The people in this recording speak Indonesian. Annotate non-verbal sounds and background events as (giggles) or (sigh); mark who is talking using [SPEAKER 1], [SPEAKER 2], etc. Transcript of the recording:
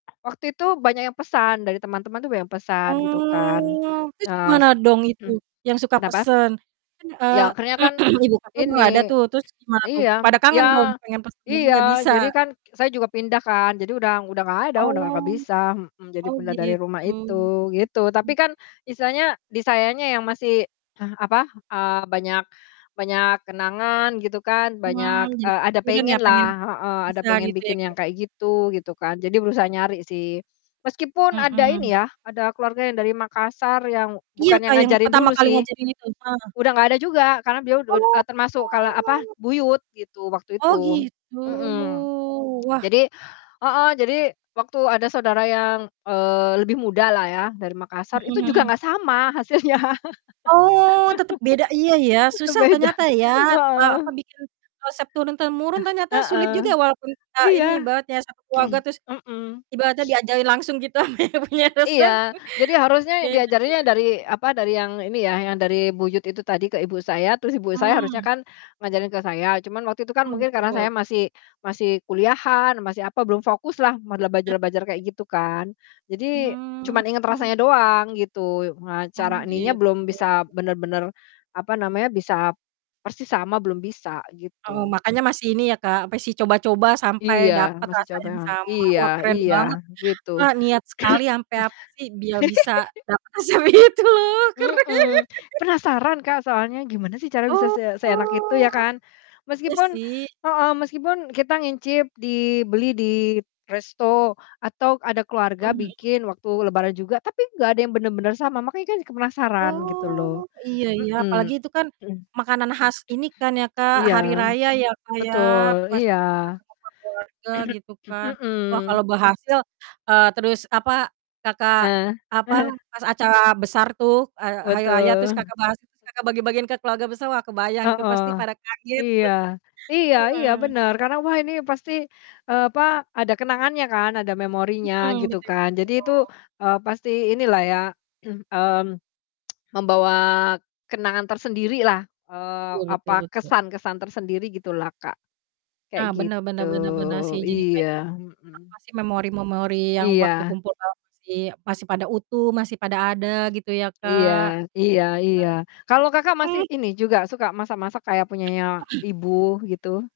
[SPEAKER 1] Waktu itu banyak yang pesan dari teman-teman tuh banyak pesan gitu kan
[SPEAKER 2] Oh, terus gimana
[SPEAKER 1] es
[SPEAKER 2] dong itu yang
[SPEAKER 1] (clears throat)
[SPEAKER 2] suka
[SPEAKER 1] kenapa?
[SPEAKER 2] pesen? Kan, eee,
[SPEAKER 1] Iya, akhirnya kan
[SPEAKER 2] (clears throat) ibu Kakak udah gak ada
[SPEAKER 1] ini
[SPEAKER 2] tuh, terus gimana tuh,
[SPEAKER 1] iya
[SPEAKER 2] pada
[SPEAKER 1] iya
[SPEAKER 2] kangen dong pengen pesen lagi
[SPEAKER 1] iya,
[SPEAKER 2] gak bisa?
[SPEAKER 1] jadi kan saya juga pindah kan. Jadi udah udah gak ada udah gak
[SPEAKER 2] Oh
[SPEAKER 1] bisa mhm, jadi
[SPEAKER 2] oh
[SPEAKER 1] pindah dari rumah
[SPEAKER 2] gitu,
[SPEAKER 1] itu gitu. Tapi
[SPEAKER 2] mhm.
[SPEAKER 1] kan istilahnya disayanya yang masih, (clears throat) apa, eee, banyak banyak kenangan gitu kan banyak,
[SPEAKER 2] Mhm, jadi
[SPEAKER 1] eee, ada
[SPEAKER 2] kepikiran ya
[SPEAKER 1] pengen lah
[SPEAKER 2] pengen
[SPEAKER 1] heeh, ada
[SPEAKER 2] bisa
[SPEAKER 1] pengen
[SPEAKER 2] gitu ya,
[SPEAKER 1] bikin yang
[SPEAKER 2] Kak?
[SPEAKER 1] kayak gitu, gitu kan, jadi berusaha nyari sih. Meskipun ada ini
[SPEAKER 2] Mhm.
[SPEAKER 1] yah, ada keluarga yang dari Makassar yang
[SPEAKER 2] Iya
[SPEAKER 1] bukan yang
[SPEAKER 2] Kak, yang
[SPEAKER 1] ngajarin
[SPEAKER 2] pertama
[SPEAKER 1] dulu
[SPEAKER 2] kali
[SPEAKER 1] sih,
[SPEAKER 2] ngajarin itu, heeh.
[SPEAKER 1] udah gak ada juga karena beliau ud e
[SPEAKER 2] Oh.
[SPEAKER 1] termasuk kalo, apa, buyut gitu waktu
[SPEAKER 2] Oh,
[SPEAKER 1] itu,
[SPEAKER 2] gitu,
[SPEAKER 1] mhm.
[SPEAKER 2] wah.
[SPEAKER 1] Jadi heeh, jadi waktu ada saudara yang, eee, lebih muda lah ya dari Makassar,
[SPEAKER 2] Mhm
[SPEAKER 1] itu juga
[SPEAKER 2] mhm.
[SPEAKER 1] gak sama hasilnya.
[SPEAKER 2] Oh, tetap beda iya ya,
[SPEAKER 1] (laughs) Udah
[SPEAKER 2] susah
[SPEAKER 1] beda,
[SPEAKER 2] ternyata ya, e apa,
[SPEAKER 1] heeh.
[SPEAKER 2] bikin resep turun temurun
[SPEAKER 1] Eh,
[SPEAKER 2] ternyata sulit
[SPEAKER 1] heeh.
[SPEAKER 2] juga ya walaupun kita
[SPEAKER 1] Iya.
[SPEAKER 2] ini banget ya, satu keluarga terus
[SPEAKER 1] (clears throat) Mhm.
[SPEAKER 2] ibaratnya
[SPEAKER 1] (sniffs)
[SPEAKER 2] diajarin langsung gitu sama yang punya resep.
[SPEAKER 1] Iya, jadi harusnya diajarin yang
[SPEAKER 2] (unintelligible)
[SPEAKER 1] dari, apa, dari yang ini ya, yang dari buyut itu tadi ke ibu saya, terus ibu saya harusnya
[SPEAKER 2] Mhm.
[SPEAKER 1] kan ngajarin ke saya, cuman waktu itu kan
[SPEAKER 2] Ah,
[SPEAKER 1] mungkin karena
[SPEAKER 2] betul.
[SPEAKER 1] saya masih masih kuliahan, masih, apa, belum fokus lah modal
[SPEAKER 2] Eh,
[SPEAKER 1] belajar-belajar kayak
[SPEAKER 2] iya.
[SPEAKER 1] gitu kan. Jadi, cuman
[SPEAKER 2] Hmm.
[SPEAKER 1] inget rasanya doang gitu, eee,
[SPEAKER 2] Oh,
[SPEAKER 1] cara ininya
[SPEAKER 2] gitu.
[SPEAKER 1] belum bisa bener-bener, apa namanya, bisa persis sama belum bisa
[SPEAKER 2] Oh,
[SPEAKER 1] gitu.
[SPEAKER 2] makanya masih ini ya Kak, masih coba-coba sampai
[SPEAKER 1] Iya,
[SPEAKER 2] dapet
[SPEAKER 1] masih
[SPEAKER 2] rasa
[SPEAKER 1] coba
[SPEAKER 2] yang sama,
[SPEAKER 1] iya
[SPEAKER 2] wah, keren
[SPEAKER 1] iya
[SPEAKER 2] banget.
[SPEAKER 1] gitu.
[SPEAKER 2] Kak niat sekali sampe, apa sih, biar bisa
[SPEAKER 1] (clears throat) (giggles)
[SPEAKER 2] dapet resep itu, keren.
[SPEAKER 1] Mhm,
[SPEAKER 2] (laughs)
[SPEAKER 1] penasaran Kak, soalnya, gimana sih cara bisa
[SPEAKER 2] Oh,
[SPEAKER 1] se seenak itu ya kan,
[SPEAKER 2] iya
[SPEAKER 1] meskipun
[SPEAKER 2] sih.
[SPEAKER 1] heeh, meskipun kita nyicip dibeli di resto atau ada keluarga
[SPEAKER 2] Mhm mhm.
[SPEAKER 1] bikin waktu Lebaran juga, tapi gak ada yang bener-bener sama, makanya kan penasaran gitu loh,
[SPEAKER 2] Oh, iya ya, apalagi
[SPEAKER 1] mhm.
[SPEAKER 2] itu kan
[SPEAKER 1] (clears throat)
[SPEAKER 2] makanan khas ini kan ya Kak,
[SPEAKER 1] Iya,
[SPEAKER 2] Hari Raya ya, Kak, ya
[SPEAKER 1] betul.
[SPEAKER 2] pas
[SPEAKER 1] Iya,
[SPEAKER 2] acara-acara ngumpul keluarga
[SPEAKER 1] (clears throat)
[SPEAKER 2] gitu kan.
[SPEAKER 1] mhm.
[SPEAKER 2] Wah, kalau berhasil, eee, terus, apa, Kakak,
[SPEAKER 1] Nah.
[SPEAKER 2] apa,
[SPEAKER 1] (chuckles)
[SPEAKER 2] pas acara besar tuh, e Hari Raya terus
[SPEAKER 1] Betul. Mhm.
[SPEAKER 2] Kakak, berhasil terus Kakak bagi-bagiin ke keluarga besar, wah kebayang tuh
[SPEAKER 1] Heeh,
[SPEAKER 2] pasti pada kaget,
[SPEAKER 1] iya,
[SPEAKER 2] (chuckles)
[SPEAKER 1] iya iya,
[SPEAKER 2] heeh.
[SPEAKER 1] bener, karena wah ini pasti, eee, apa, ada kenangannya kan ada memorinya
[SPEAKER 2] Mhm.
[SPEAKER 1] gitu kan. Jadi itu,
[SPEAKER 2] (unintelligible)
[SPEAKER 1] eee, pasti ini lah ya, (clears throat) mmm, (tsk) membawa kenangan tersendiri lah, eee,
[SPEAKER 2] Iya, betul
[SPEAKER 1] apa,
[SPEAKER 2] betul.
[SPEAKER 1] kesan-kesan tersendiri gitu lah Kak, kayak
[SPEAKER 2] Ah, bener
[SPEAKER 1] gitu,
[SPEAKER 2] bener bener bener sih, jadi kayak,
[SPEAKER 1] iya, mhm.
[SPEAKER 2] apa sih, memori-memori yang waktu
[SPEAKER 1] Iya.
[SPEAKER 2] kumpul, kalau masih masih pada utuh, masih pada ada, gitu ya
[SPEAKER 1] Iya
[SPEAKER 2] Kak?
[SPEAKER 1] iya iya, kalau Kakak,
[SPEAKER 2] Nah
[SPEAKER 1] masih
[SPEAKER 2] Mhm.
[SPEAKER 1] ini juga suka masak-masak kayak punyanya
[SPEAKER 2] (clears throat)
[SPEAKER 1] ibu gitu?